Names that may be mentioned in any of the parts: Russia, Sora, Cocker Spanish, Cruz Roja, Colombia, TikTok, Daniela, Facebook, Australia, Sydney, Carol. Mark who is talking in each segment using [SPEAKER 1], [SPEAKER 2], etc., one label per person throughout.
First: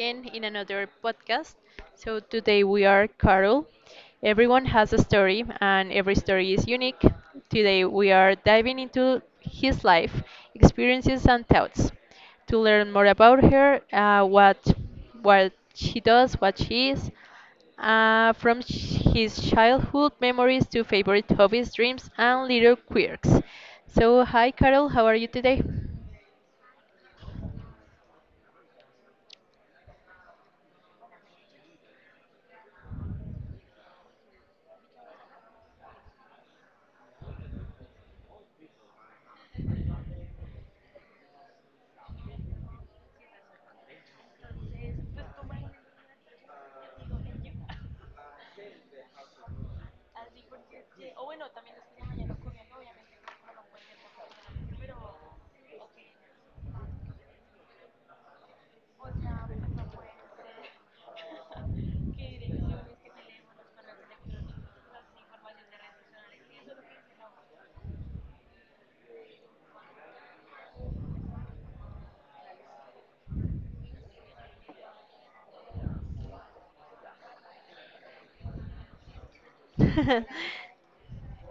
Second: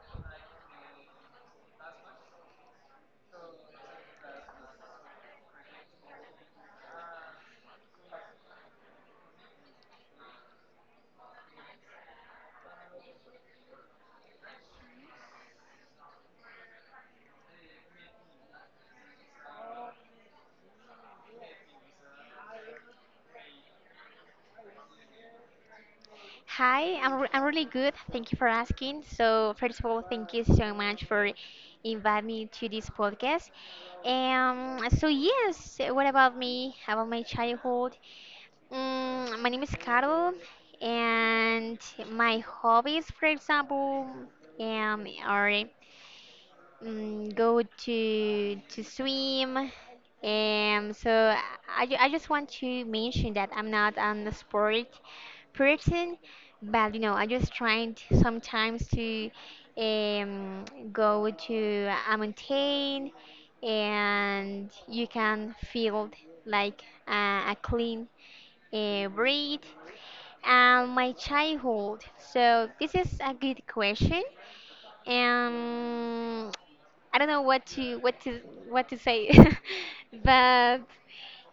[SPEAKER 1] again in another podcast. So, today we are Carol. Everyone has a story, and every story is unique. Today we are diving into his life, experiences, and thoughts to learn more about her, what she does, what she is, from his childhood memories to favorite hobbies, dreams, and little quirks. So, hi Carol, how are you today?
[SPEAKER 2] Hi, I'm really good. Thank you for asking. So, first of all, thank you so much for inviting me to this podcast. Yes, what about me? About my childhood? My name is Carol, and my hobbies, for example, are go to swim. So I just want to mention that I'm not an sport person, but you know I just trying to, sometimes to um, go to a mountain and you can feel like a clean breathe. And my childhood. So this is a good question. Um, I don't know what to say, but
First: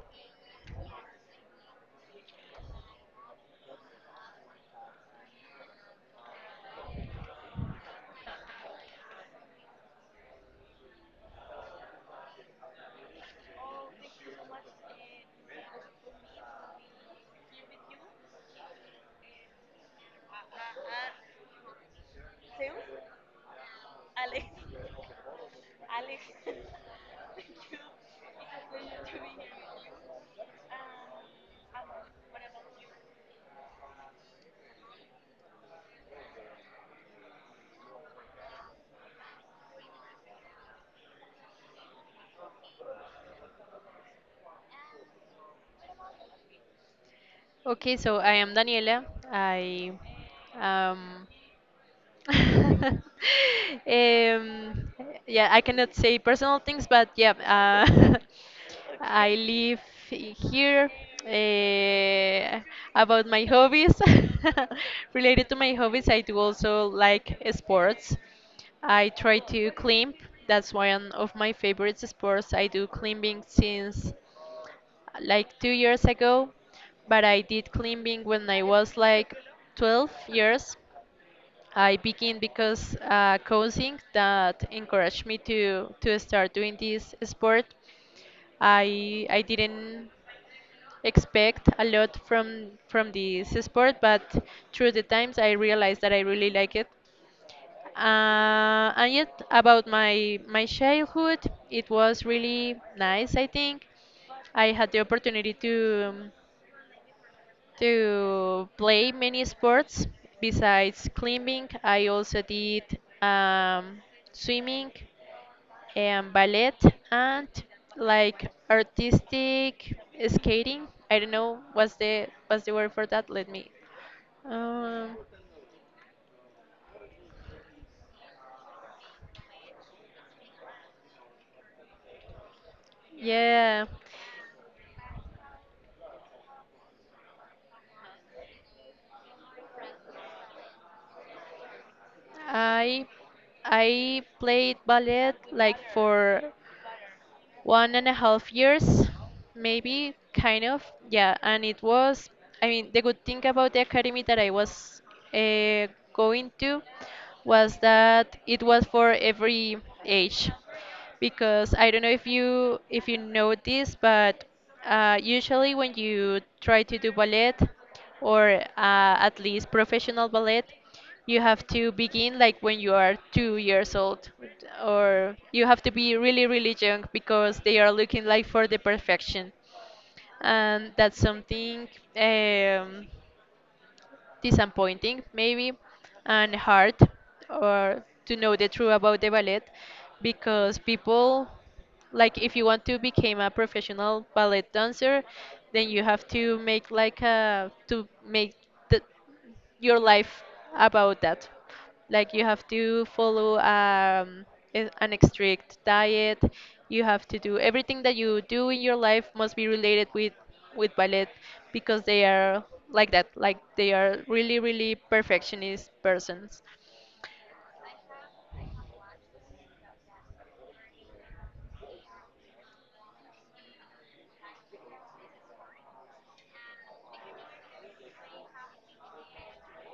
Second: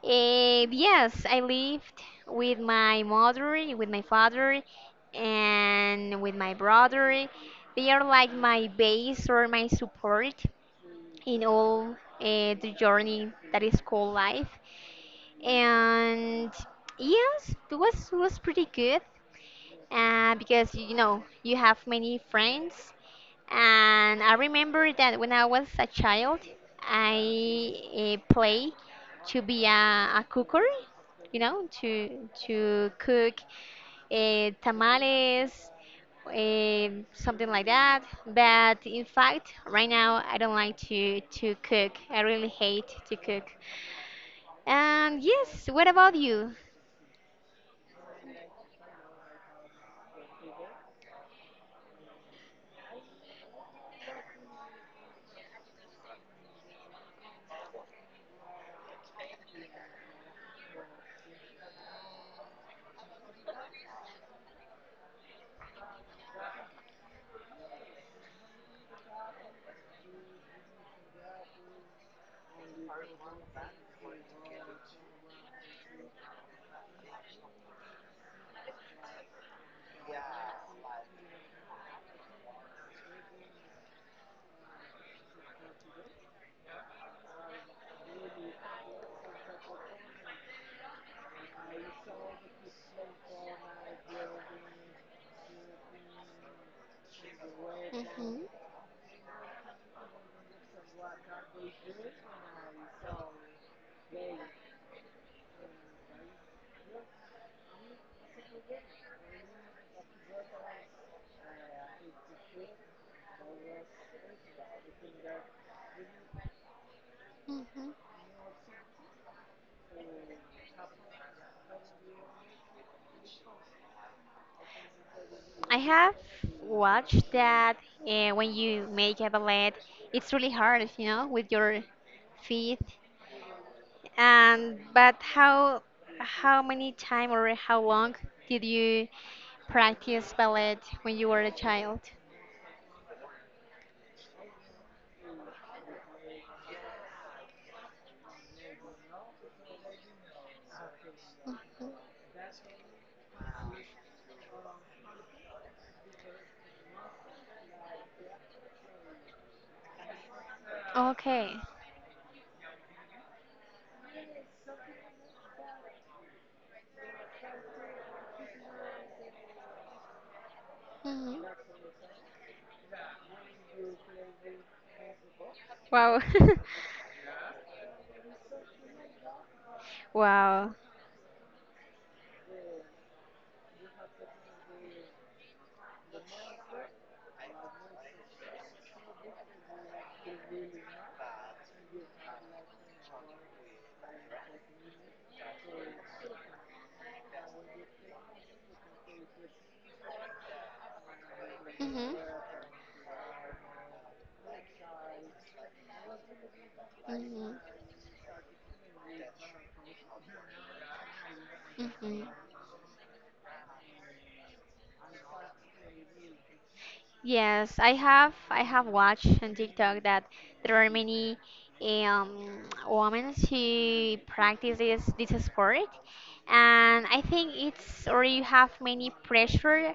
[SPEAKER 2] yes, I lived with my mother, with my father, and with my brother. They are like my base or my support in all the journey that is called life. And yes, it was pretty good because you know you have many friends, and I remember that when I was a child, I play to be a cooker, you know, to cook tamales, something like that. But in fact, right now I don't like to cook. I really hate to cook. And yes, what about you?
[SPEAKER 1] Okay, so I am Daniela. I um, um yeah, I cannot say personal things, but yeah, I live here. Uh, about my hobbies, related to my hobbies, I do also like sports. I try to climb. That's one of my favorite sports. I do climbing since like 2 years ago, but I did climbing when I was like 12 years. I began because coaching that encouraged me to start doing this sport. I didn't expect a lot from this sport, but through the times I realized that I really like it.
[SPEAKER 2] Hmm
[SPEAKER 1] And yet about my childhood, it was really nice. I think I had the opportunity um, to play many sports besides climbing. I also did um, swimming and ballet and
[SPEAKER 2] hmm
[SPEAKER 1] like artistic skating. I don't know what's the word for that. Let me. Um,
[SPEAKER 2] I have watched that when you make a ballet, it's really hard, you know, with your feet.
[SPEAKER 1] yeah,
[SPEAKER 2] And but how many time or how long did you practice ballet when you were a child?
[SPEAKER 1] I I played ballet like for one and a half years, maybe, kind of. Yeah, and it was, I mean, the good thing about the academy that I was uh, going to was that it was for every age.
[SPEAKER 2] Okay.
[SPEAKER 1] Because I don't know if you know this, but usually when you try to do ballet or at least professional ballet, you
[SPEAKER 2] hmm
[SPEAKER 1] have to begin like when you are 2 years old or you have to be
[SPEAKER 2] Wow.
[SPEAKER 1] really really young because they are looking like for the perfection,
[SPEAKER 2] Wow.
[SPEAKER 1] and that's something um, disappointing maybe and hard or to know the truth about the ballet because people, like, if you want to become a professional ballet dancer, then you have to make like a to make the your life about that.
[SPEAKER 2] hmm
[SPEAKER 1] Like you have to follow an strict diet. You have to
[SPEAKER 2] hmm
[SPEAKER 1] do everything that you do in your life must be related with ballet because they
[SPEAKER 2] hmm
[SPEAKER 1] are like that. Like they are really really perfectionist persons.
[SPEAKER 2] Yes, I have watched on TikTok that there are many um, women who practice this sport, and I think it's or you have many pressure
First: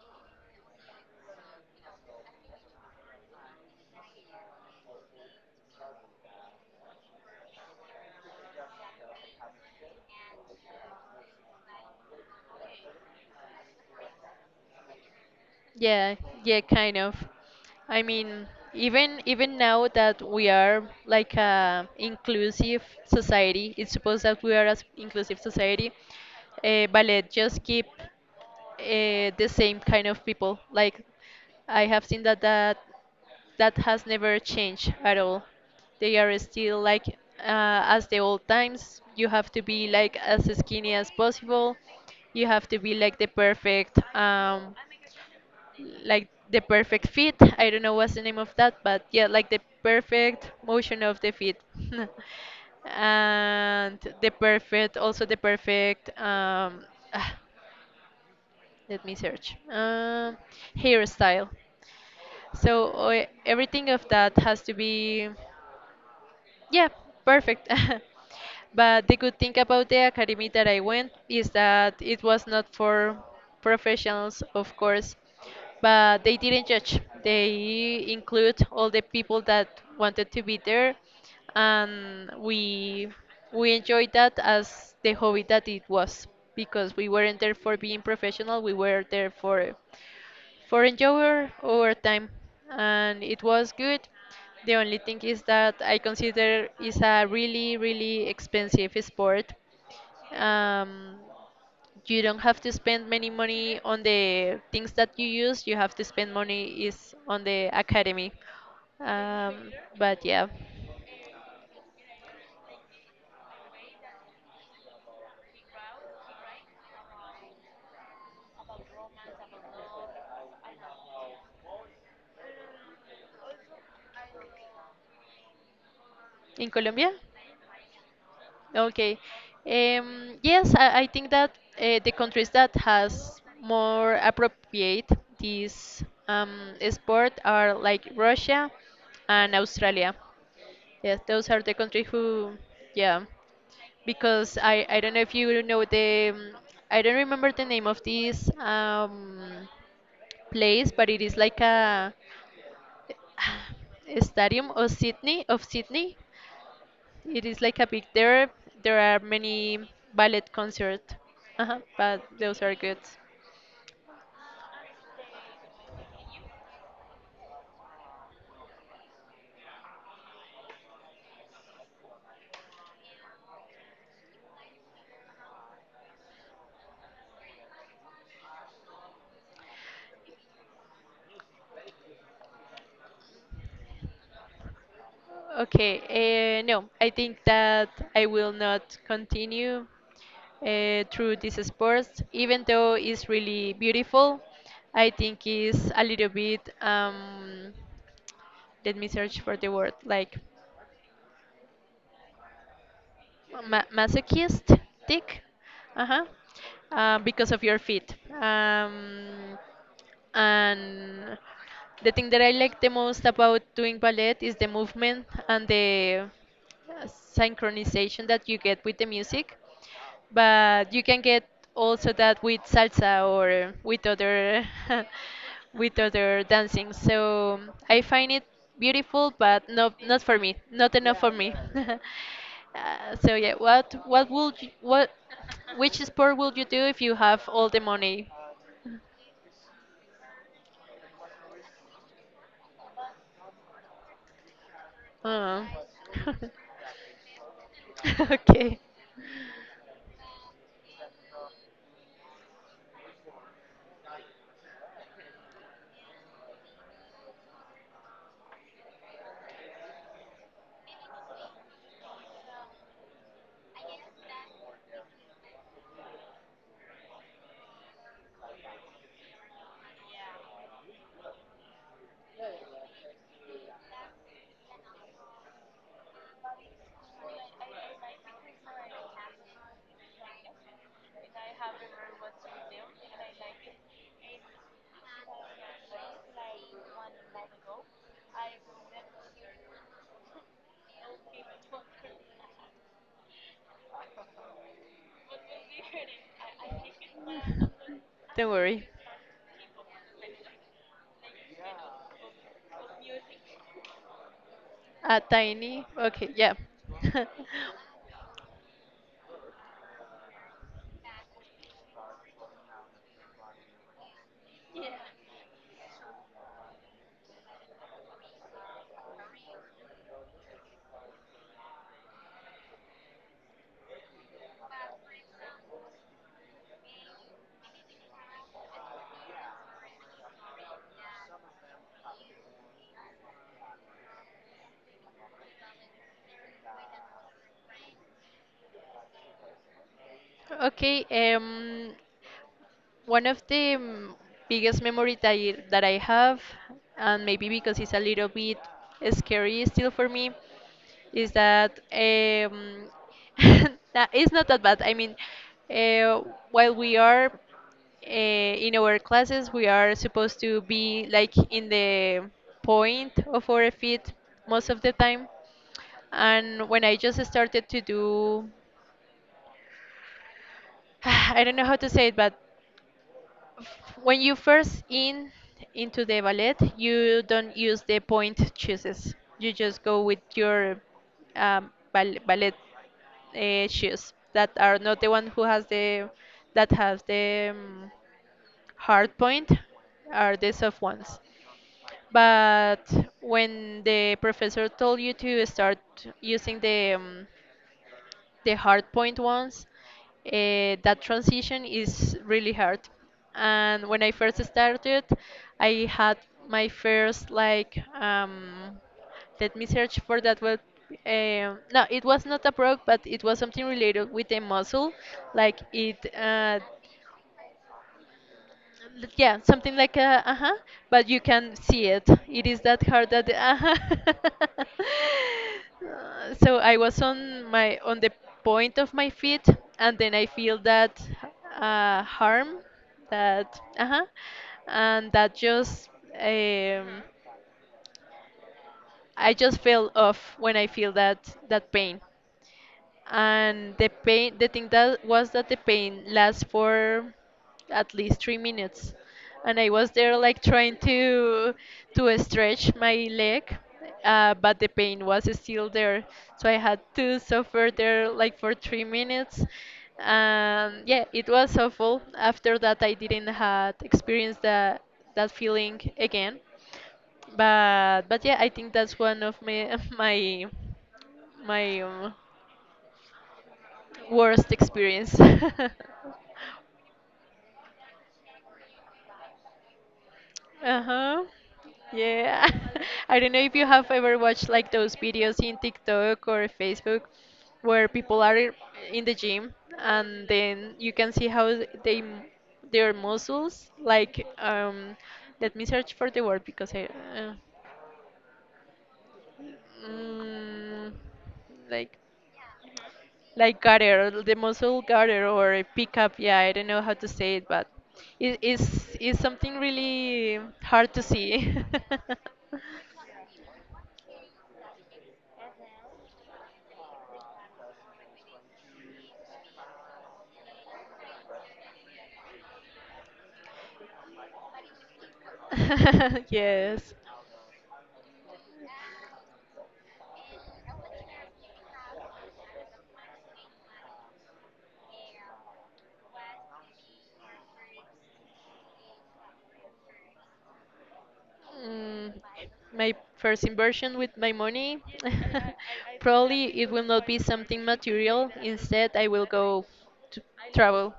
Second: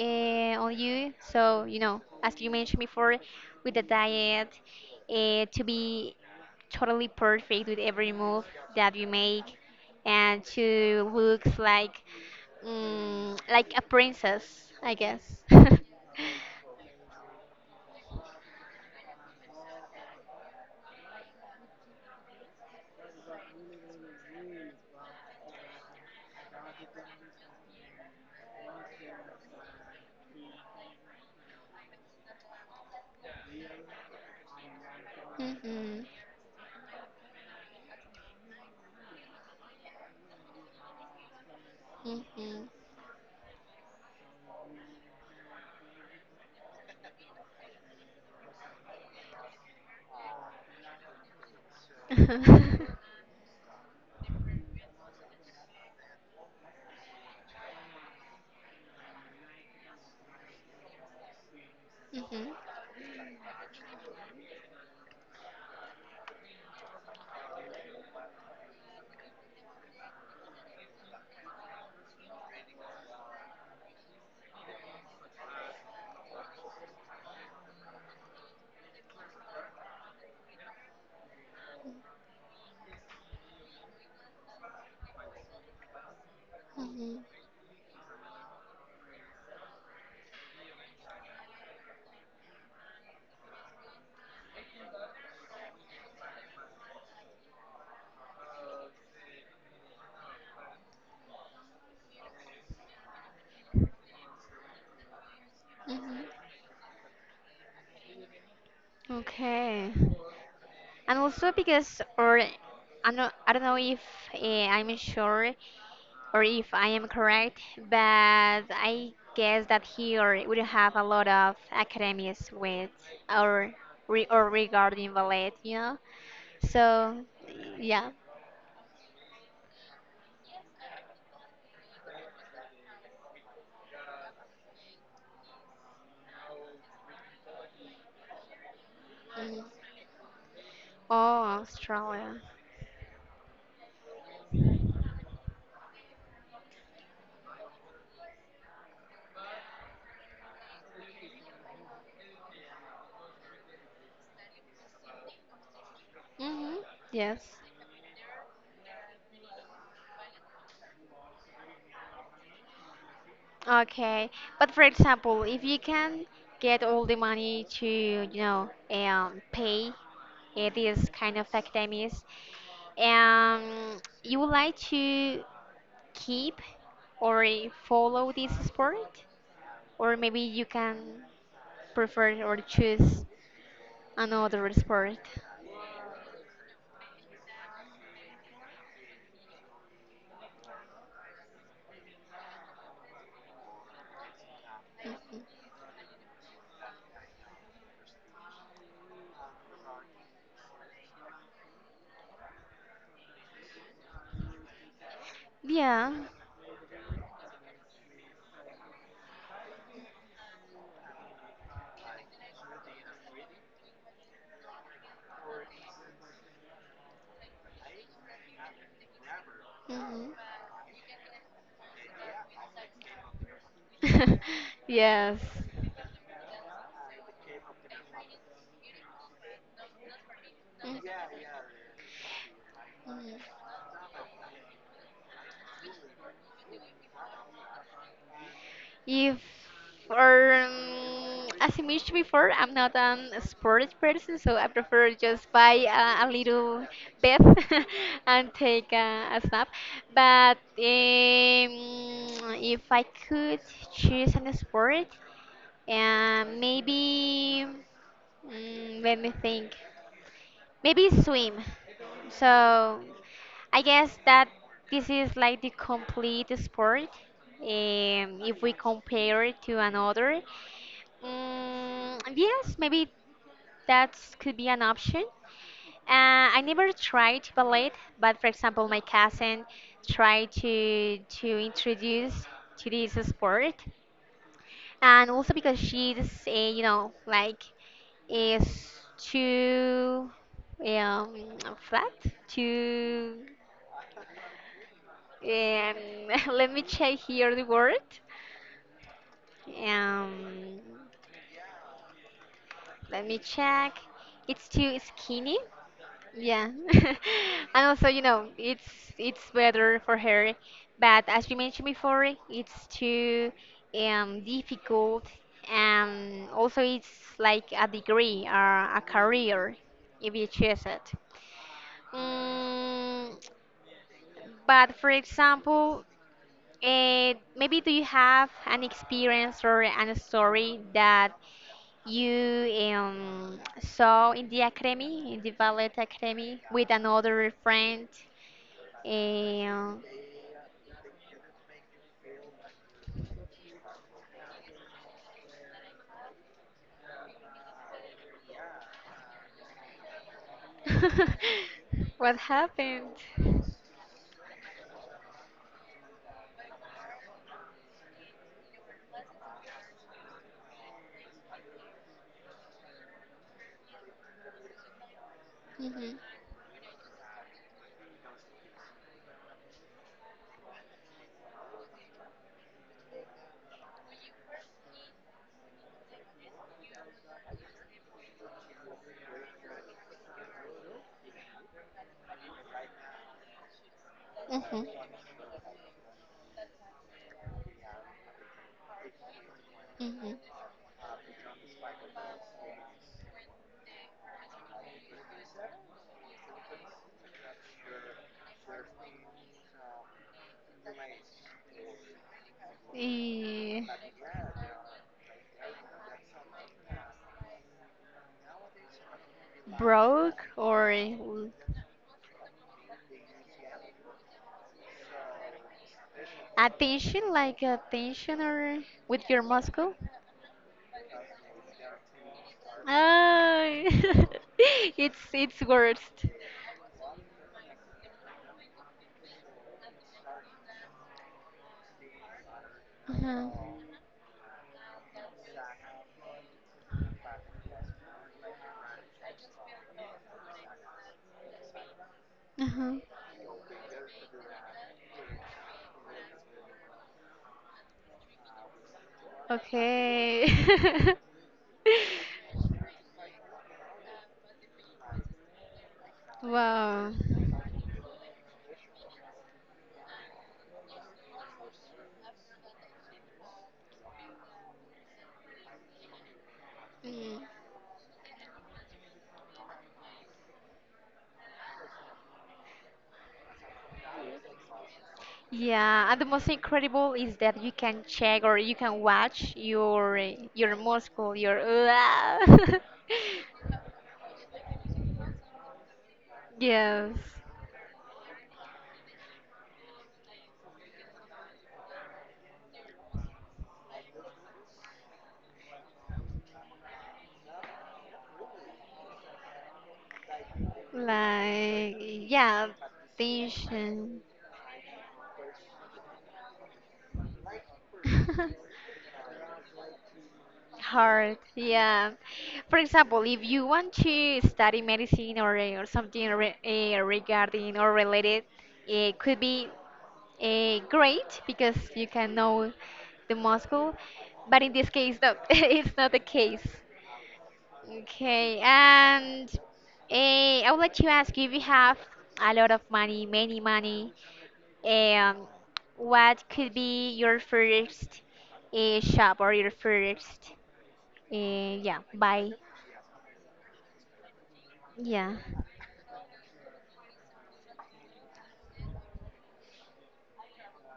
[SPEAKER 2] on you. So you know, as you mentioned before, with the diet, to be totally perfect with every move that you make, and to look like like a princess, I guess.
[SPEAKER 1] Yeah, yeah, kind of. I mean, even now that we are like a inclusive society, it's supposed that we are an inclusive society, ballet just keep the same kind of people. Like I have seen that that has never changed at all.
[SPEAKER 2] Mhm.
[SPEAKER 1] They are still like as the old times. You have to be like as skinny as possible. You have
[SPEAKER 2] Mhm.
[SPEAKER 1] to be like the perfect fit. I don't know what's the name of that, but yeah, like the perfect motion of the feet. And the perfect, also the perfect, ah, let me search, hairstyle.
[SPEAKER 2] Mhm.
[SPEAKER 1] So everything of that has to be. Yeah, perfect. But the good thing about the academy that I went is that it was not for professionals, of course, but they didn't judge. They include all the people that wanted to be there, and we enjoyed that as the hobby that it was because we
[SPEAKER 2] Mhm.
[SPEAKER 1] weren't there for being professional. We were there for enjoy our time, and it was good. The only thing is that I consider is a really really expensive sport. Um, you don't have to spend many money on the things that you use. You have to
[SPEAKER 2] Mhm.
[SPEAKER 1] spend money is on the academy. Um,
[SPEAKER 2] Okay.
[SPEAKER 1] but yeah,
[SPEAKER 2] And also because, or I don't know if I'm sure or if I am correct, but I guess that here we have a lot of academies with or re, or regarding ballet, you know.
[SPEAKER 1] in Colombia.
[SPEAKER 2] So yeah.
[SPEAKER 1] Okay. Yes, I think that the countries that has more appropriate this sport are like Russia and
[SPEAKER 2] Mhm.
[SPEAKER 1] Australia. Yes,
[SPEAKER 2] Oh,
[SPEAKER 1] those are the countries
[SPEAKER 2] Australia.
[SPEAKER 1] who, yeah, because I don't know if you know the, I don't remember the name of this place, but it is like a stadium of Sydney,
[SPEAKER 2] Mhm. Yes.
[SPEAKER 1] it is like a big there. There are many ballet concerts, uh, but those are good.
[SPEAKER 2] Okay, but for example, if you can get all the money to, you know, pay these kind of academies, um, you would like to keep or follow this sport, or maybe you can prefer or choose another sport.
[SPEAKER 1] Okay, no, I think that I will not continue through this sport, even though it's really beautiful. I think
[SPEAKER 2] Mhm.
[SPEAKER 1] it's a little bit, let me search for the word, like masochistic,
[SPEAKER 2] Yeah.
[SPEAKER 1] uh-huh, because of your feet. And the thing that I like the most about doing ballet is the movement and the synchronization that you get with the music.
[SPEAKER 2] hmm
[SPEAKER 1] But you can get also that with salsa or with other
[SPEAKER 2] Yes.
[SPEAKER 1] with other dancing. So I find it beautiful, but not for me, not
[SPEAKER 2] Mhm.
[SPEAKER 1] enough for me. So yeah,
[SPEAKER 2] Mhm.
[SPEAKER 1] what would you, what which sport would you do if you have all the money?
[SPEAKER 2] If or as I mentioned before, I'm not an sports person, so I prefer just
[SPEAKER 1] Uh,
[SPEAKER 2] buy a little bath and
[SPEAKER 1] okay,
[SPEAKER 2] take a snap. But if I could choose an sport, maybe let me think, maybe swim. So I guess that this is like the complete sport if we compare it to another. Yes, maybe that could be an option. I never tried ballet, but for example, my cousin tried to introduce to this sport, and also because she's you know like is too um, flat, too. Um, let me check here the word.
[SPEAKER 1] don't worry.
[SPEAKER 2] Um, let me check. It's too
[SPEAKER 1] A
[SPEAKER 2] skinny.
[SPEAKER 1] tiny. Okay, yeah.
[SPEAKER 2] Yeah, and also you know it's better for her, but as you mentioned before, it's too difficult, and also it's like a degree or a career if you choose it. Mm, But for example, maybe do you have an experience or an story that you saw in the academy, in the ballet academy, with another friend? Um,
[SPEAKER 1] Okay, um, one of the mm, biggest memory that that I have, and maybe because it's a little bit scary still for me, is that
[SPEAKER 2] what happened?
[SPEAKER 1] that it's not that bad. I mean, uh, while we are uh, in our classes, we are supposed to be like in the point of our feet most of the time.
[SPEAKER 2] Hmm
[SPEAKER 1] And when I just started to do, I don't know how to say it, but when you first in into the ballet, you don't use the point choices. You just go with your ballet shoes that are
[SPEAKER 2] hmm
[SPEAKER 1] not the one who has the that has the hard point are
[SPEAKER 2] hmm
[SPEAKER 1] the soft ones. But when the professor told you to start using the hard point ones, that transition is really hard.
[SPEAKER 2] Eh,
[SPEAKER 1] And when I first started, I had my first like let me search for that
[SPEAKER 2] broke
[SPEAKER 1] word.
[SPEAKER 2] or l-
[SPEAKER 1] No, it was not a broke, but it was something related with a muscle, like it
[SPEAKER 2] attention, like attention or
[SPEAKER 1] L-
[SPEAKER 2] with
[SPEAKER 1] yeah,
[SPEAKER 2] your
[SPEAKER 1] something
[SPEAKER 2] muscle?
[SPEAKER 1] like a uh-huh, but you can see it. It is that hard that uh-huh.
[SPEAKER 2] Ah, it's worst.
[SPEAKER 1] So I was on my on the point of my feet, and then I feel that harm,
[SPEAKER 2] Uh-huh.
[SPEAKER 1] that uh-huh, and that just um, I just fell off when I feel that that pain,
[SPEAKER 2] Uh-huh.
[SPEAKER 1] and the thing that was that the pain lasts for at least 3 minutes, and I was there like
[SPEAKER 2] Okay.
[SPEAKER 1] trying to stretch my leg but the pain was still there, so I had
[SPEAKER 2] Wow.
[SPEAKER 1] to suffer there like for 3 minutes, and yeah, it was awful. After that, I didn't had experienced that feeling again,
[SPEAKER 2] Mm.
[SPEAKER 1] but yeah, I think that's one of my my worst experience.
[SPEAKER 2] Yeah, and the most incredible is that you can check or you can watch your
[SPEAKER 1] Uh-huh.
[SPEAKER 2] muscle, your
[SPEAKER 1] Yeah. I don't know if you have ever watched like those videos in TikTok or Facebook
[SPEAKER 2] Yes.
[SPEAKER 1] where people are in the gym and then you can see how they their muscles like um, let me search for the word because I uh, mm,
[SPEAKER 2] Like
[SPEAKER 1] like
[SPEAKER 2] yeah,
[SPEAKER 1] like gutter,
[SPEAKER 2] tension.
[SPEAKER 1] the muscle gutter or a pickup. Yeah, I don't know how to say it, but it is is something really hard to
[SPEAKER 2] hard
[SPEAKER 1] see.
[SPEAKER 2] yeah, for example if you want to study medicine or something re regarding or related, it could be great because you can know the muscle, but in this case no, it's not the case.
[SPEAKER 1] Yes.
[SPEAKER 2] Okay, and uh, I would like to ask you if you have a lot of money, many money, um, what could be your first shop or your first yeah
[SPEAKER 1] Mm,
[SPEAKER 2] buy.
[SPEAKER 1] my first inversion with my money,
[SPEAKER 2] Yeah.
[SPEAKER 1] probably it will not be something material. Instead, I will go to travel.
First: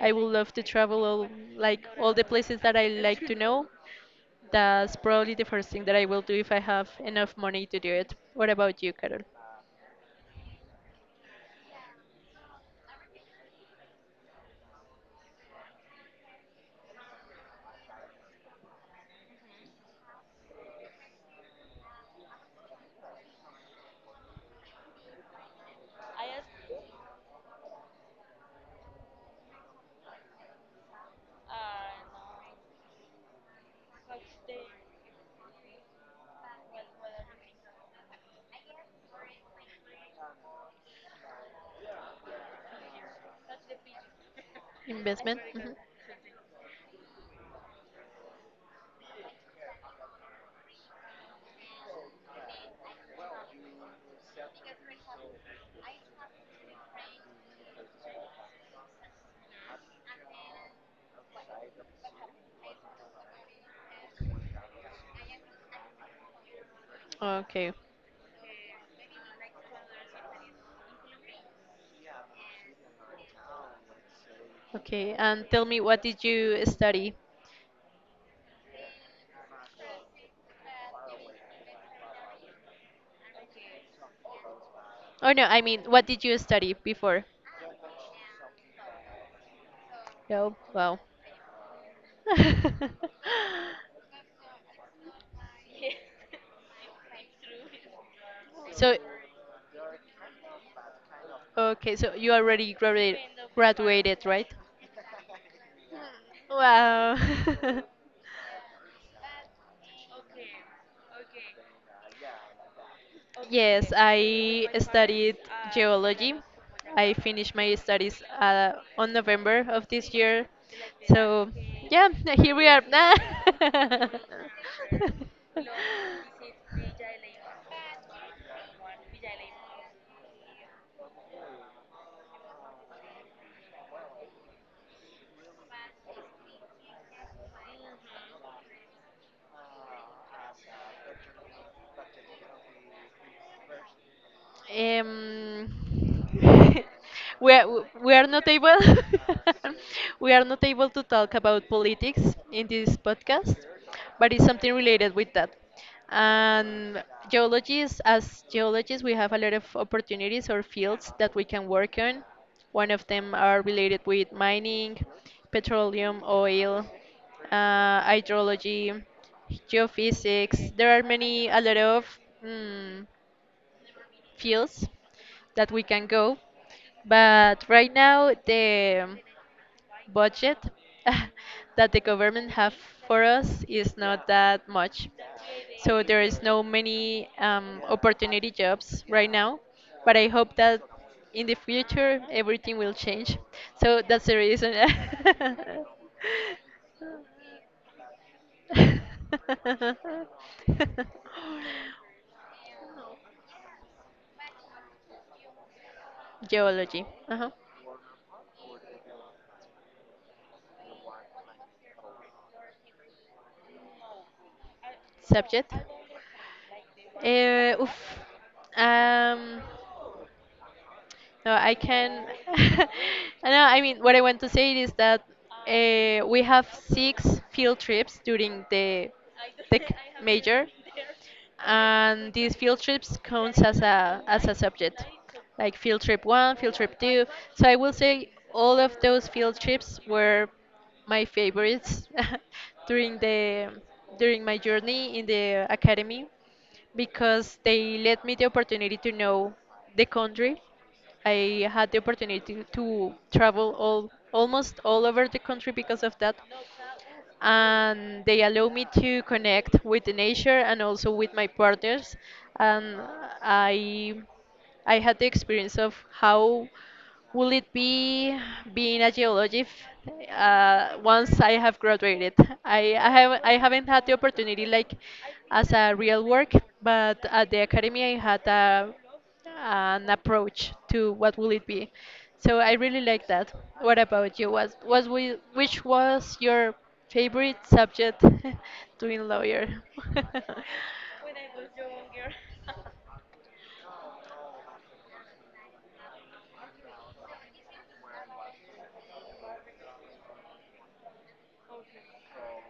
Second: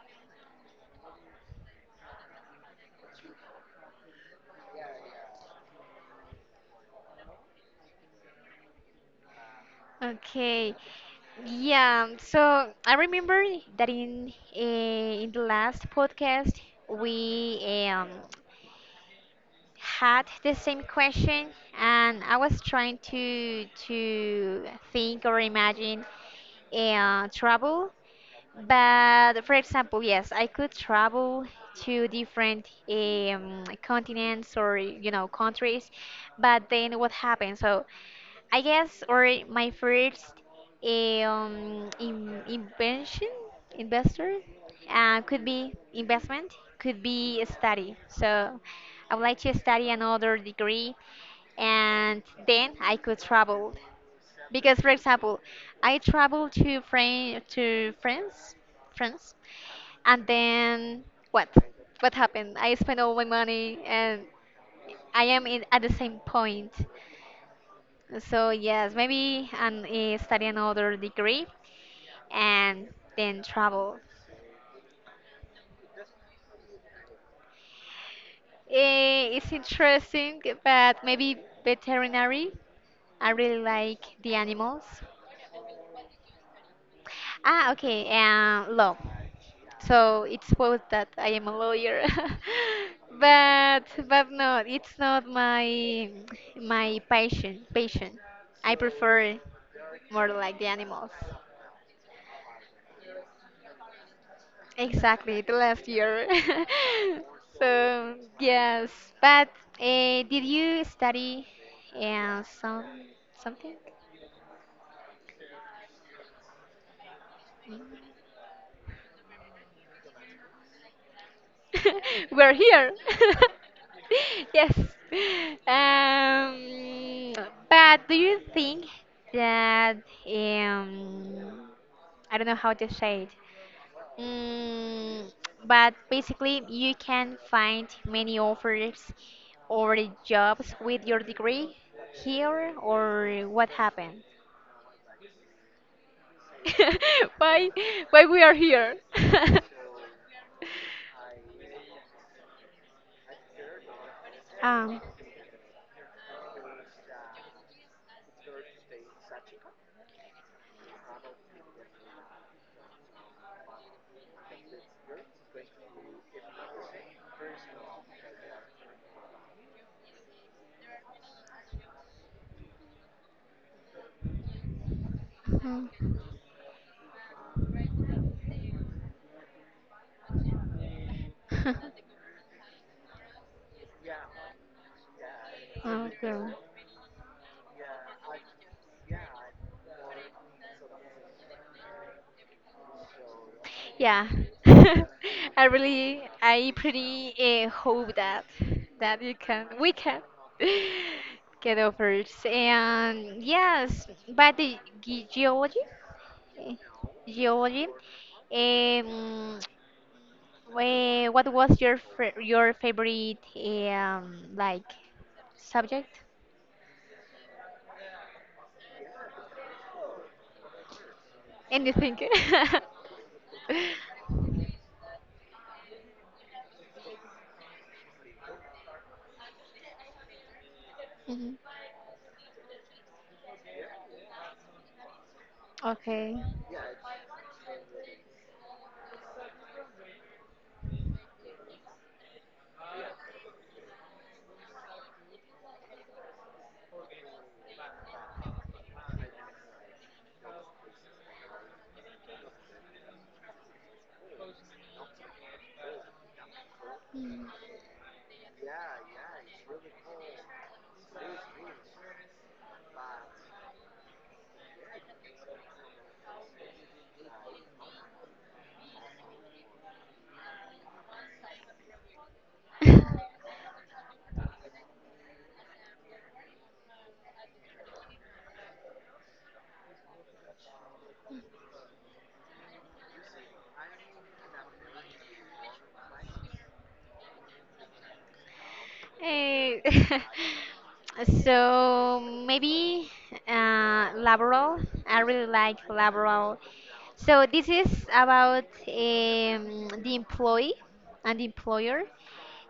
[SPEAKER 1] I would love to travel all, like all the places that I like to know. That's probably the first thing that I will do if I have enough money to do it. What about you, Carol?
[SPEAKER 2] Okay. Yeah. So I remember that in the last podcast we had the same question, and I was trying to think or imagine travel. But for example, yes, I could travel to different continents or you know countries. But then what happened? So I guess, or my first invention, investor,
[SPEAKER 1] Investment?
[SPEAKER 2] could be
[SPEAKER 1] Hmm.
[SPEAKER 2] investment, could be study. So I would like to study another degree, and then I could travel. Because, for example, I traveled to, Fran- to France, France, and then what? What happened? I spent all my money, and at the same point.
[SPEAKER 1] Okay.
[SPEAKER 2] So yes, maybe and study another degree and then travel.
[SPEAKER 1] Okay. And tell me, what did you study?
[SPEAKER 2] It's interesting, but maybe veterinary. I really like the animals.
[SPEAKER 1] Oh, no, I mean, what did you study before?
[SPEAKER 2] Ah, okay, and law. So it's
[SPEAKER 1] Oh
[SPEAKER 2] supposed
[SPEAKER 1] wow.
[SPEAKER 2] that I am a lawyer, but no, it's not my passion. Passion. I
[SPEAKER 1] So,
[SPEAKER 2] prefer more like the animals.
[SPEAKER 1] okay, so you already graduated, graduated, right?
[SPEAKER 2] Exactly, the last year.
[SPEAKER 1] Wow.
[SPEAKER 2] So, yes, but uh, did you study some something?
[SPEAKER 1] Yes, I studied geology. I finished my studies on November of this year. So, yeah,
[SPEAKER 2] We're
[SPEAKER 1] here we are.
[SPEAKER 2] here.
[SPEAKER 1] Nah.
[SPEAKER 2] Yes. Um, but do you think that um, I don't know how to say it. Mm, but basically, you can find many offers or jobs with your degree here, or what happened?
[SPEAKER 1] Um, we are,
[SPEAKER 2] why
[SPEAKER 1] we
[SPEAKER 2] why
[SPEAKER 1] are
[SPEAKER 2] we
[SPEAKER 1] not
[SPEAKER 2] are
[SPEAKER 1] able
[SPEAKER 2] here.
[SPEAKER 1] we are not able to talk about politics in this podcast, but it's something
[SPEAKER 2] Um.
[SPEAKER 1] related with that. And geologists, as geologists, we have a lot of opportunities or fields that we can work on. One of them are related with mining, petroleum, oil, hydrology, geophysics. There are many, a lot of. Mm, fields that we can
[SPEAKER 2] Mhm.
[SPEAKER 1] go. But right now, the budget that the government have for us is not that much. So there is
[SPEAKER 2] okay.
[SPEAKER 1] no many opportunity jobs right now. But I hope that in the future everything will change. So that's
[SPEAKER 2] Yeah,
[SPEAKER 1] the reason.
[SPEAKER 2] I really, I pretty hope that that you can, we can get offers. And yes, but the ge- geology, eh,
[SPEAKER 1] Geology. Uh-huh.
[SPEAKER 2] geology. Um, what was your fa- your favorite like
[SPEAKER 1] Subject.
[SPEAKER 2] subject?
[SPEAKER 1] Oof. Um, no, I
[SPEAKER 2] Anything?
[SPEAKER 1] can. No, I mean, what I want to say is that we have six field trips during the tech major,
[SPEAKER 2] Mhm.
[SPEAKER 1] and these field trips counts as a subject, like field trip
[SPEAKER 2] Okay.
[SPEAKER 1] 1, field trip 2. So I will say all of those field trips were my favorites during the during my journey in the academy, because they let me the opportunity to know the country. I had the opportunity to travel all almost all over the country because of that,
[SPEAKER 2] Mm.
[SPEAKER 1] and they allow me to connect with the nature and also with my partners. And i I had the experience of how will it be being a geologist. Once I have graduated, I haven't had the opportunity, like, as a real work, but at the academy I had a an approach to what will it be. So I really like that. What about you? Which was your favorite subject doing
[SPEAKER 2] Eh,
[SPEAKER 1] lawyer?
[SPEAKER 2] so maybe Laboral. I really like Laboral. So this is about the employee and the employer,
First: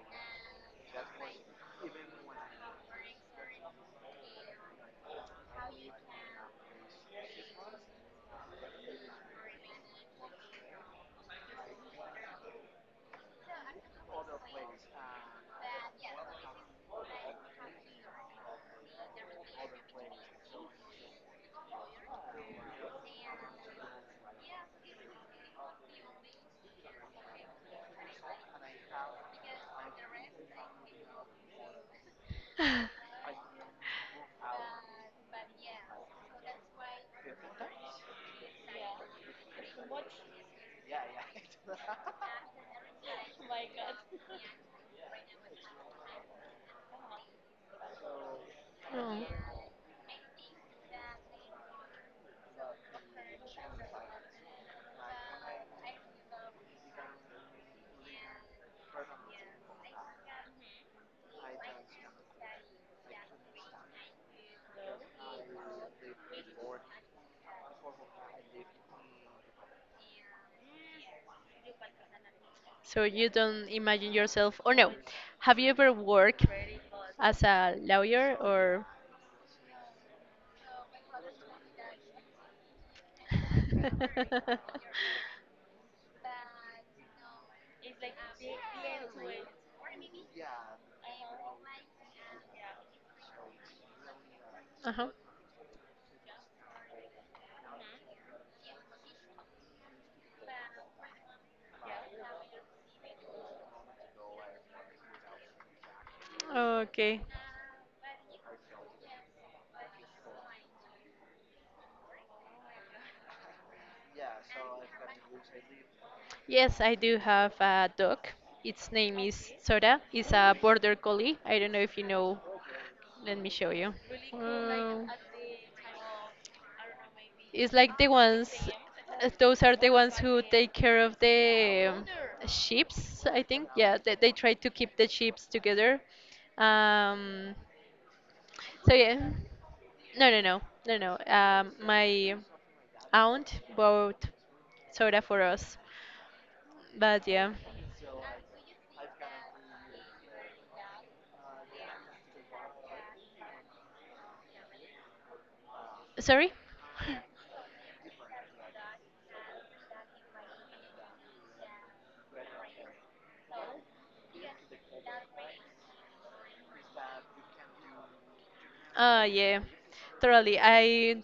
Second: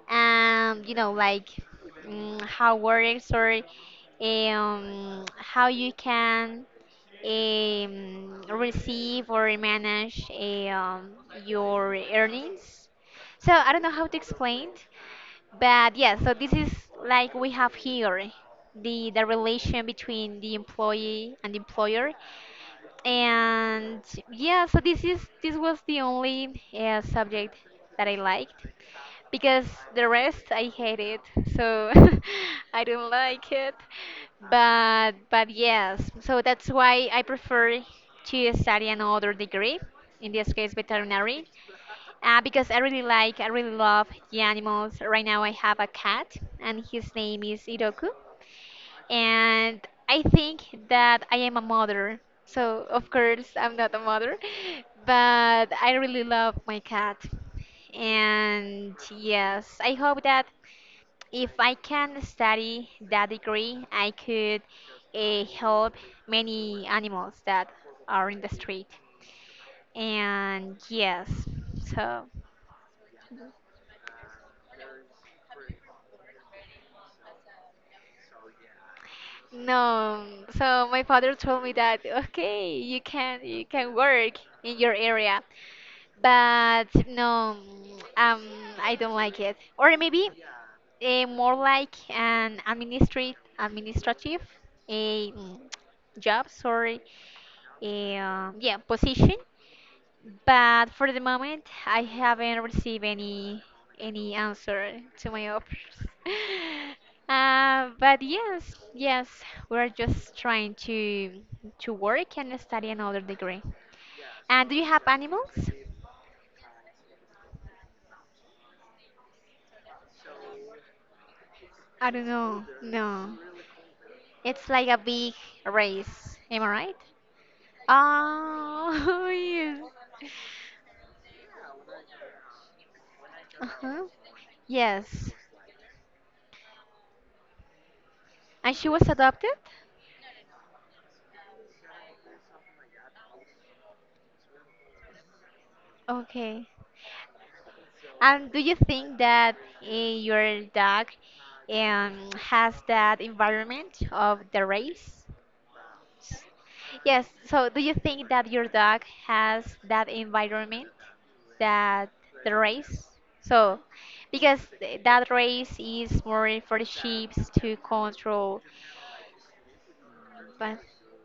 [SPEAKER 2] and you know, like how works or how you can receive or manage um, your earnings. So I don't know how to explain, but yeah, so this is like we have here the relation between the employee and the employer, and yeah, so this is this was the only subject that I liked, because the rest I hate it, so I don't like it. But yes, so that's why I prefer to study another degree, in this case veterinary, because I really like, I really love the animals. Right now, I have a cat, and his name is Iroku.
[SPEAKER 1] Oh.
[SPEAKER 2] And I think that I am a mother. So, of course, I'm not a mother, but I really love my cat. And yes, I hope that if I can study that degree, I could help many animals that are in the street. And yes, so.
[SPEAKER 1] So you don't imagine yourself, or no? Have you ever worked as a lawyer or?
[SPEAKER 2] No, so my father told me that okay, you can work in your area, but no, um, I don't like it. Or maybe more like an administrate administrative
[SPEAKER 1] Uh-huh.
[SPEAKER 2] a job, sorry, a yeah position, but for the moment, I haven't received any answer to my offers.
[SPEAKER 1] Okay.
[SPEAKER 2] But yes, yes, we're just trying to work and study another degree. And do you have animals?
[SPEAKER 1] Yes, I do have a dog. Its name is Sora. It's a border collie. I don't know if you
[SPEAKER 2] I don't
[SPEAKER 1] know.
[SPEAKER 2] know. No,
[SPEAKER 1] Let me show you.
[SPEAKER 2] it's like a
[SPEAKER 1] Um,
[SPEAKER 2] big race. Am I right?
[SPEAKER 1] it's like the ones.
[SPEAKER 2] Oh,
[SPEAKER 1] Those are
[SPEAKER 2] yes.
[SPEAKER 1] the ones who take care of the sheeps, I think. Yeah,
[SPEAKER 2] Uh-huh.
[SPEAKER 1] they try to keep the
[SPEAKER 2] Yes.
[SPEAKER 1] sheeps together. Um,
[SPEAKER 2] And she
[SPEAKER 1] so
[SPEAKER 2] was
[SPEAKER 1] yeah.
[SPEAKER 2] adopted?
[SPEAKER 1] No, no, no, no, no. My aunt bought soda for us,
[SPEAKER 2] Okay.
[SPEAKER 1] but yeah.
[SPEAKER 2] And do you think that your dog has that environment of the race?
[SPEAKER 1] Sorry.
[SPEAKER 2] Yes, so do you think that your dog has that environment that the race? So, because th- that race is more for the sheep to control,
[SPEAKER 1] Yeah, totally.
[SPEAKER 2] but
[SPEAKER 1] I,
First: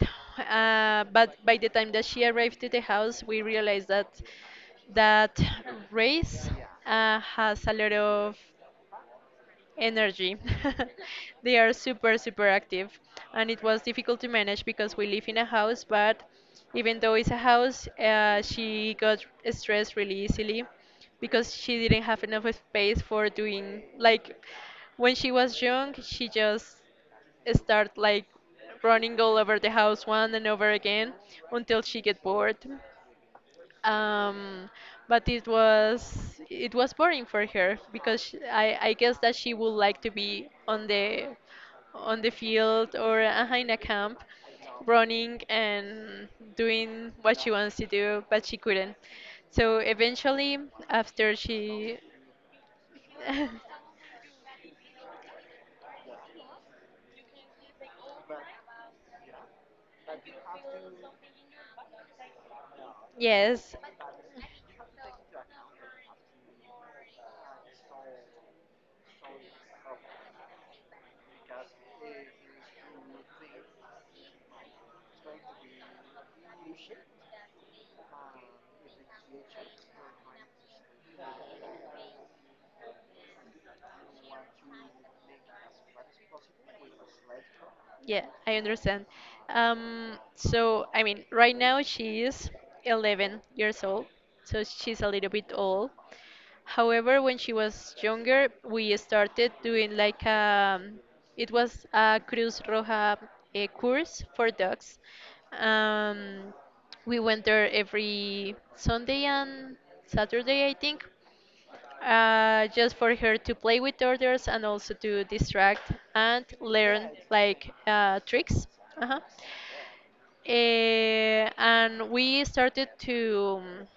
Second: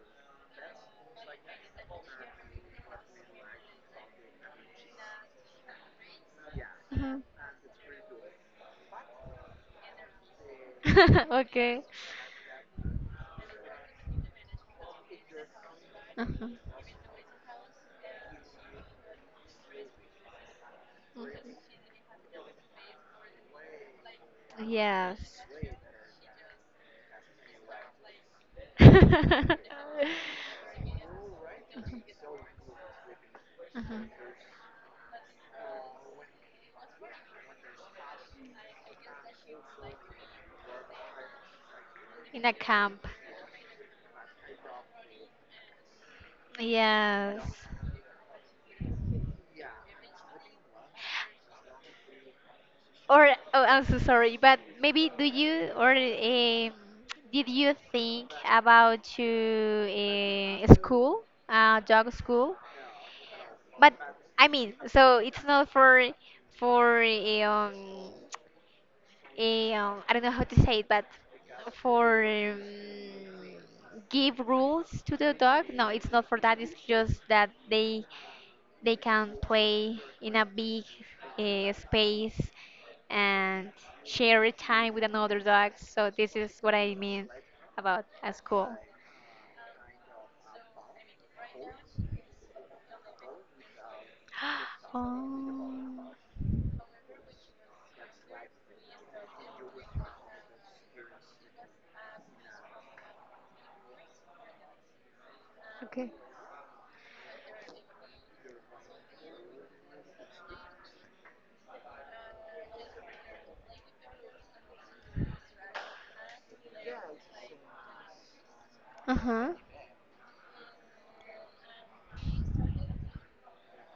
[SPEAKER 1] but by the time that she arrived to the house, we realized that that race
[SPEAKER 2] Mhm.
[SPEAKER 1] has a lot of energy. They are
[SPEAKER 2] okay.
[SPEAKER 1] super, super active. And it was difficult to manage because we live in a house, but
[SPEAKER 2] Uh-huh.
[SPEAKER 1] even though it's a house, she got stressed really easily because
[SPEAKER 2] Mhm.
[SPEAKER 1] she didn't have enough space for doing, like, when she
[SPEAKER 2] Yes.
[SPEAKER 1] was young, she just start like running all
[SPEAKER 2] Mhm.
[SPEAKER 1] over the house one and over again until she get bored, um, but it was boring for her because sh I guess that she would like to be on the
[SPEAKER 2] In a
[SPEAKER 1] field
[SPEAKER 2] camp.
[SPEAKER 1] or in a camp running and doing what she
[SPEAKER 2] Yes.
[SPEAKER 1] wants to do, but she couldn't. So eventually, after she,
[SPEAKER 2] Or oh, I'm so sorry, but maybe do you or did you think about to school, dog school?
[SPEAKER 1] yes,
[SPEAKER 2] But I mean, so it's not for for I don't know how to say it, but for give rules to the dog. No, it's not for that. It's just that they can play in a big space and share time with another dog. So this is what I mean about
[SPEAKER 1] yeah,
[SPEAKER 2] a
[SPEAKER 1] I
[SPEAKER 2] school.
[SPEAKER 1] understand. So I mean, right now she is 11 years old, so she's a little bit old.
[SPEAKER 2] Oh,
[SPEAKER 1] However, when she was younger, we started doing like, it was a Cruz Roja, a course for dogs.
[SPEAKER 2] okay.
[SPEAKER 1] Um, we went there every Sunday and Saturday, I think, just for her to play with others and also to distract and learn like tricks. Uh-huh.
[SPEAKER 2] Uh-huh.
[SPEAKER 1] Eh, and we started to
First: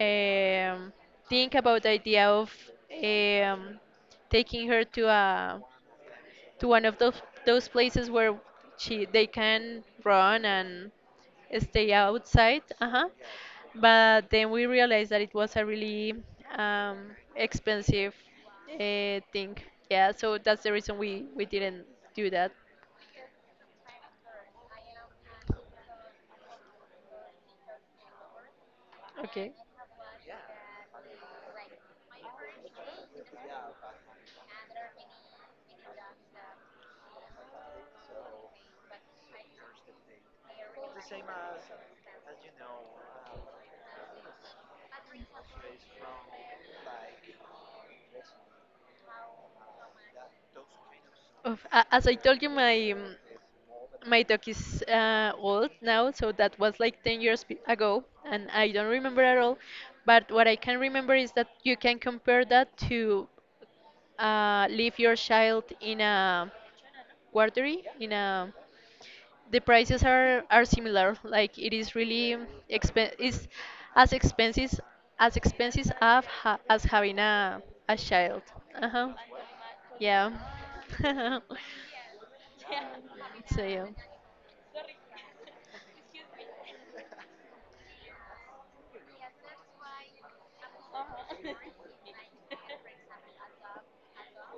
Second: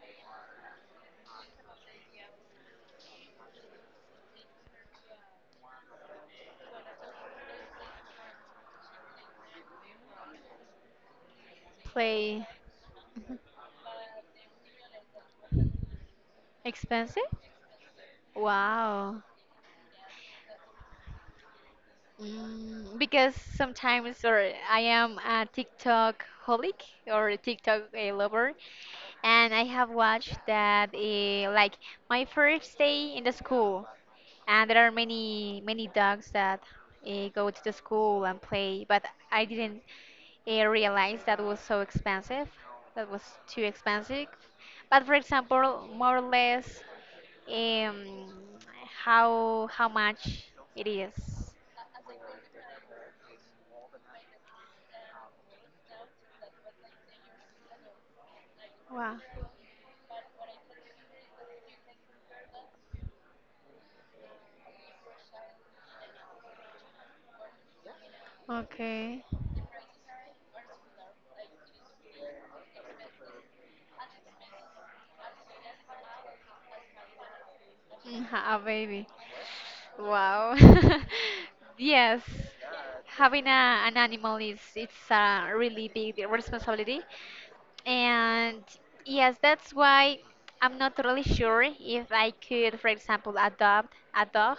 [SPEAKER 1] um, think about the idea of um, taking her to a to one of those places where she they can run and stay
[SPEAKER 2] Play
[SPEAKER 1] outside. Uh-huh. But then we realized that it was a really um,
[SPEAKER 2] expensive?
[SPEAKER 1] expensive
[SPEAKER 2] Wow.
[SPEAKER 1] thing. Yeah, so that's the reason we didn't do that.
[SPEAKER 2] Because sometimes or I am a TikTok holic or a TikTok lover,
[SPEAKER 1] Okay.
[SPEAKER 2] and I have watched that like my first day in the school, and there are many many dogs that go to the school and play, but I didn't realize that was so expensive, that was too expensive. But for example, more or less, um, how much it is.
[SPEAKER 1] Of, a- as I told you, my dog is old now, so that was like 10 years be- ago, and I don't
[SPEAKER 2] Wow.
[SPEAKER 1] remember at all. But what I can remember is that you can compare that to leave your child in a guardery, in a
[SPEAKER 2] Okay.
[SPEAKER 1] the prices are similar. Like it is really expen it's as expensive as expensive as having a child.
[SPEAKER 2] A baby.
[SPEAKER 1] Uh-huh. Yeah.
[SPEAKER 2] Wow. Yes, having a,
[SPEAKER 1] So yeah,
[SPEAKER 2] an animal is it's a really big responsibility. And yes, that's why I'm not really sure if I could, for example, adopt a dog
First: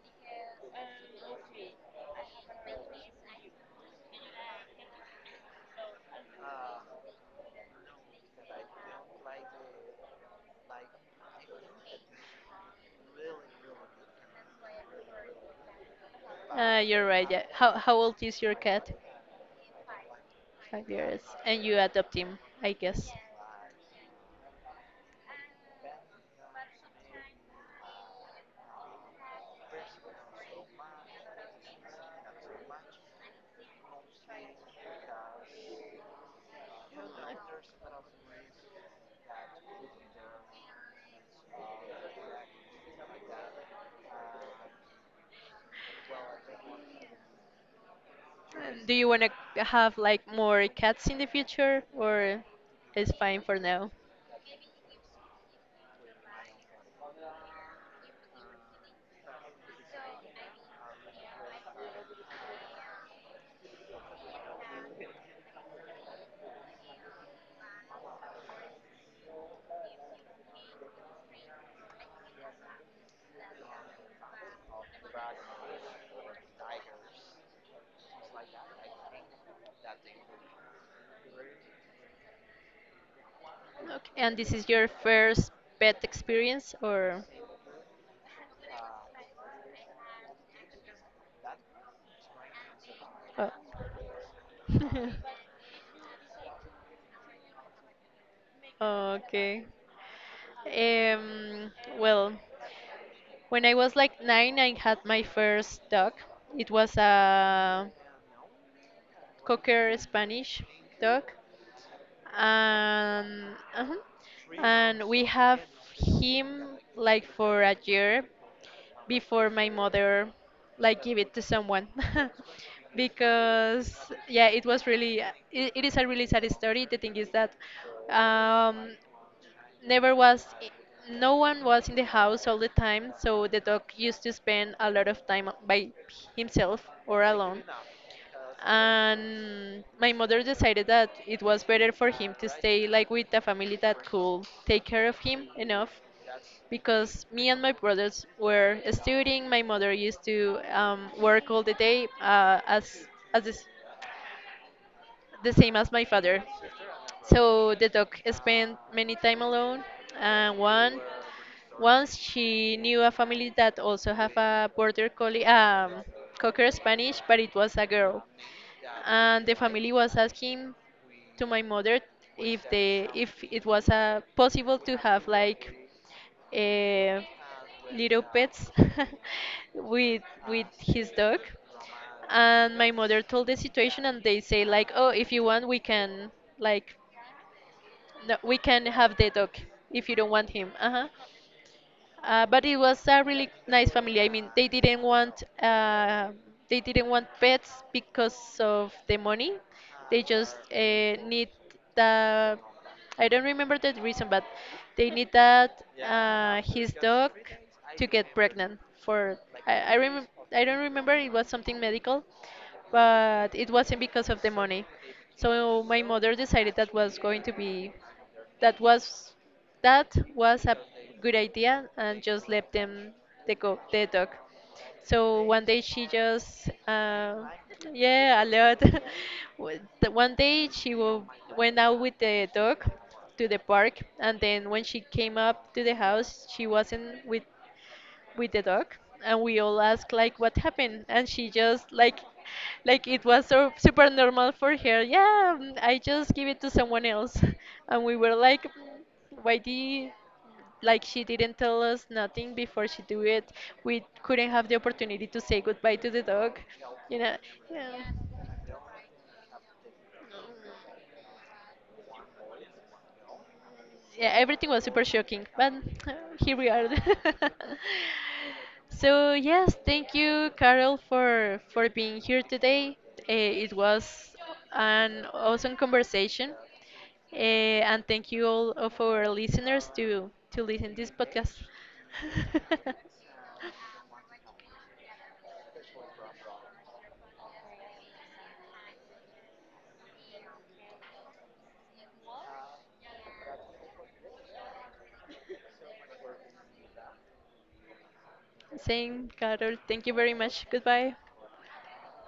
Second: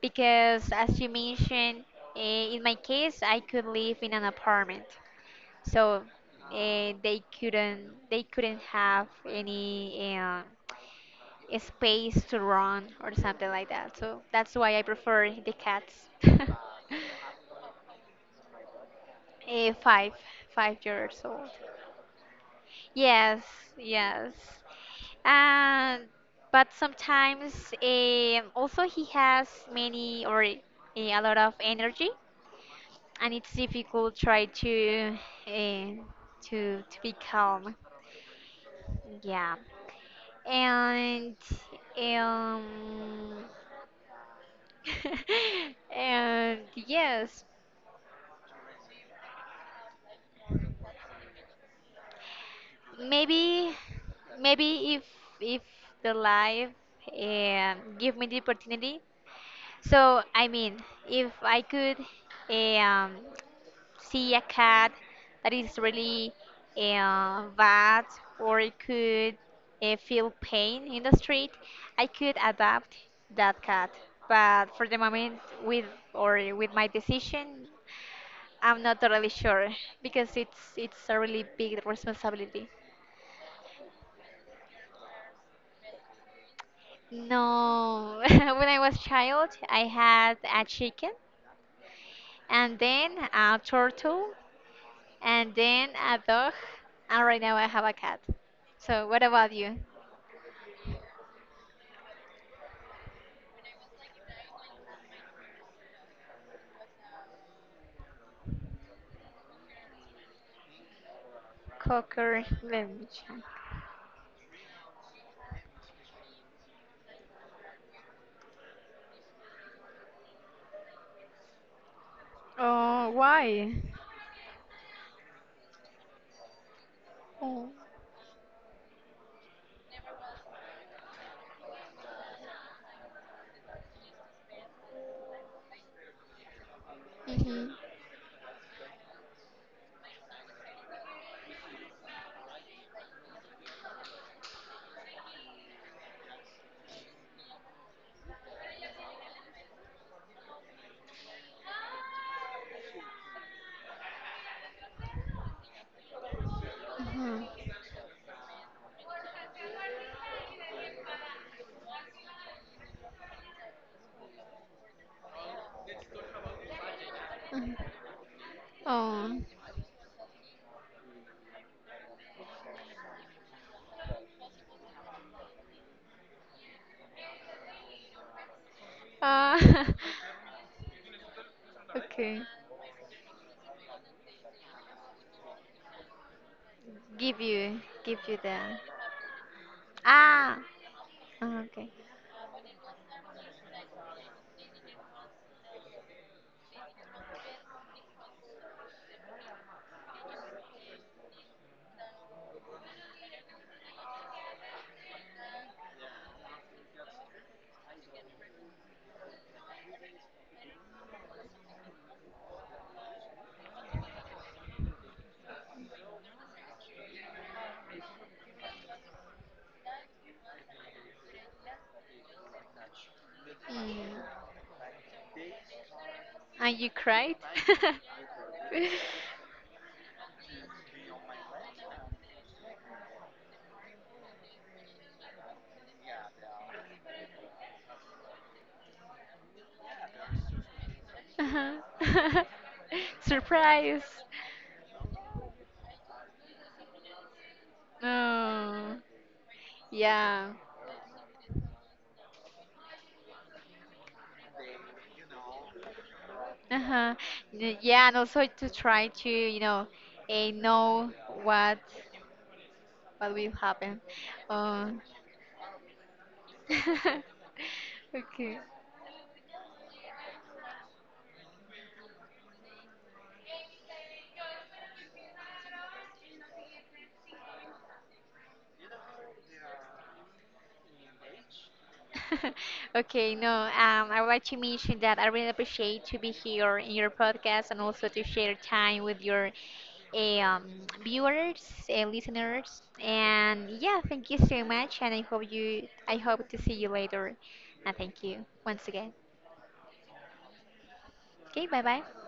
[SPEAKER 2] because, as you mentioned, in my case, I could live in an apartment, so they couldn't have any space to run or something like that. So that's why I prefer the cats.
[SPEAKER 1] you're right. Yeah. How old is your cat?
[SPEAKER 2] Eh, five five
[SPEAKER 1] Five
[SPEAKER 2] years
[SPEAKER 1] years,
[SPEAKER 2] old.
[SPEAKER 1] and you adopt him, I guess.
[SPEAKER 2] Yes, yes. And but sometimes also he has many or a lot of energy, and it's difficult try to uh, to to be calm. Yeah, and um and yes,
[SPEAKER 1] Do you want to have like more cats in the future, or it's fine for
[SPEAKER 2] maybe,
[SPEAKER 1] now?
[SPEAKER 2] maybe if the life give me the opportunity. So I mean, if I could um see a cat that is really bad, or it could feel pain in the street, I could adopt that cat. But for the moment, with or with my decision, I'm not totally sure because it's a really big responsibility.
[SPEAKER 1] Okay. And this is your first pet experience, or?
[SPEAKER 2] No, when I was child, I had a chicken and then
[SPEAKER 1] Oh.
[SPEAKER 2] a turtle and then a dog, and right now I have a cat. So what about
[SPEAKER 1] Okay.
[SPEAKER 2] you?
[SPEAKER 1] Um, well, when I was like nine, I had my first dog. It was a Cocker Spanish dog.
[SPEAKER 2] Cocker language.
[SPEAKER 1] And uh and we have him like for a year before my mother like give it to someone
[SPEAKER 2] Oh, why?
[SPEAKER 1] because yeah it was really it is a really sad story. The thing is that
[SPEAKER 2] Oh,
[SPEAKER 1] um never was I- no one was in the house all the time, so the dog used to spend a lot of time by himself or alone,
[SPEAKER 2] mhm,
[SPEAKER 1] and my mother decided that it was better for him to stay like with a family that could take care of him enough, because me and my brothers were studying. My mother used to work all the day, as this the same as my father.
[SPEAKER 2] mhm,
[SPEAKER 1] So the dog spent many time alone, and one once she knew a family that also have a border collie, cocker Spanish, but it was a
[SPEAKER 2] mhm.
[SPEAKER 1] girl,
[SPEAKER 2] Oh,
[SPEAKER 1] and the family was asking to my mother if they if it was possible to have like uh, little pets
[SPEAKER 2] Ah,
[SPEAKER 1] with with his dog.
[SPEAKER 2] okay.
[SPEAKER 1] And my mother told the situation, and they say like, oh, if you want, we can like
[SPEAKER 2] Give you, give
[SPEAKER 1] no,
[SPEAKER 2] you
[SPEAKER 1] we
[SPEAKER 2] the.
[SPEAKER 1] can have the dog if you don't want
[SPEAKER 2] Ah,
[SPEAKER 1] him. Uh-huh.
[SPEAKER 2] oh, okay.
[SPEAKER 1] But it was a really nice family. I mean, they didn't want pets because of the money. They just need the I don't remember the reason, but they need that his dog to get pregnant. For I I, remem- I don't remember, it was something medical, but it wasn't because of the money. So my mother decided that was going to be that was that was a good idea, and just let them the dog.
[SPEAKER 2] Mm.
[SPEAKER 1] So one day she just
[SPEAKER 2] And you cried?
[SPEAKER 1] yeah a lot. W- the One day she went out with the dog to the park, and then when she came up to the house, she wasn't with the dog, and we all asked like what happened, and she just
[SPEAKER 2] Uh-huh.
[SPEAKER 1] like it was so
[SPEAKER 2] Surprise.
[SPEAKER 1] super normal for her. Yeah, mm, I just give it to someone else. And we were like,
[SPEAKER 2] Oh.
[SPEAKER 1] "Mm, why did
[SPEAKER 2] Yeah.
[SPEAKER 1] like she didn't tell us nothing before she do it, we couldn't have the opportunity to say goodbye to the dog,
[SPEAKER 2] Uh-huh.
[SPEAKER 1] you know,
[SPEAKER 2] Y-
[SPEAKER 1] yeah
[SPEAKER 2] Yeah, and also to try to, you know, know what what will happen.
[SPEAKER 1] yeah, everything was
[SPEAKER 2] Uh,
[SPEAKER 1] super shocking, but uh, here we are.
[SPEAKER 2] Okay.
[SPEAKER 1] So yes, thank you, Carol, for being here today. Eh, it was an awesome conversation. Eh, and thank you all of our listeners to listen this podcast.
[SPEAKER 2] Okay, no, I would like to mention that I really appreciate to be here in your podcast and also to share time with your eh, um, viewers, listeners, and yeah, thank you so much, and I hope you, I hope to see you later, and thank you once again.
[SPEAKER 1] Same, Carol. Thank you very much. Goodbye.
[SPEAKER 2] Okay, bye bye.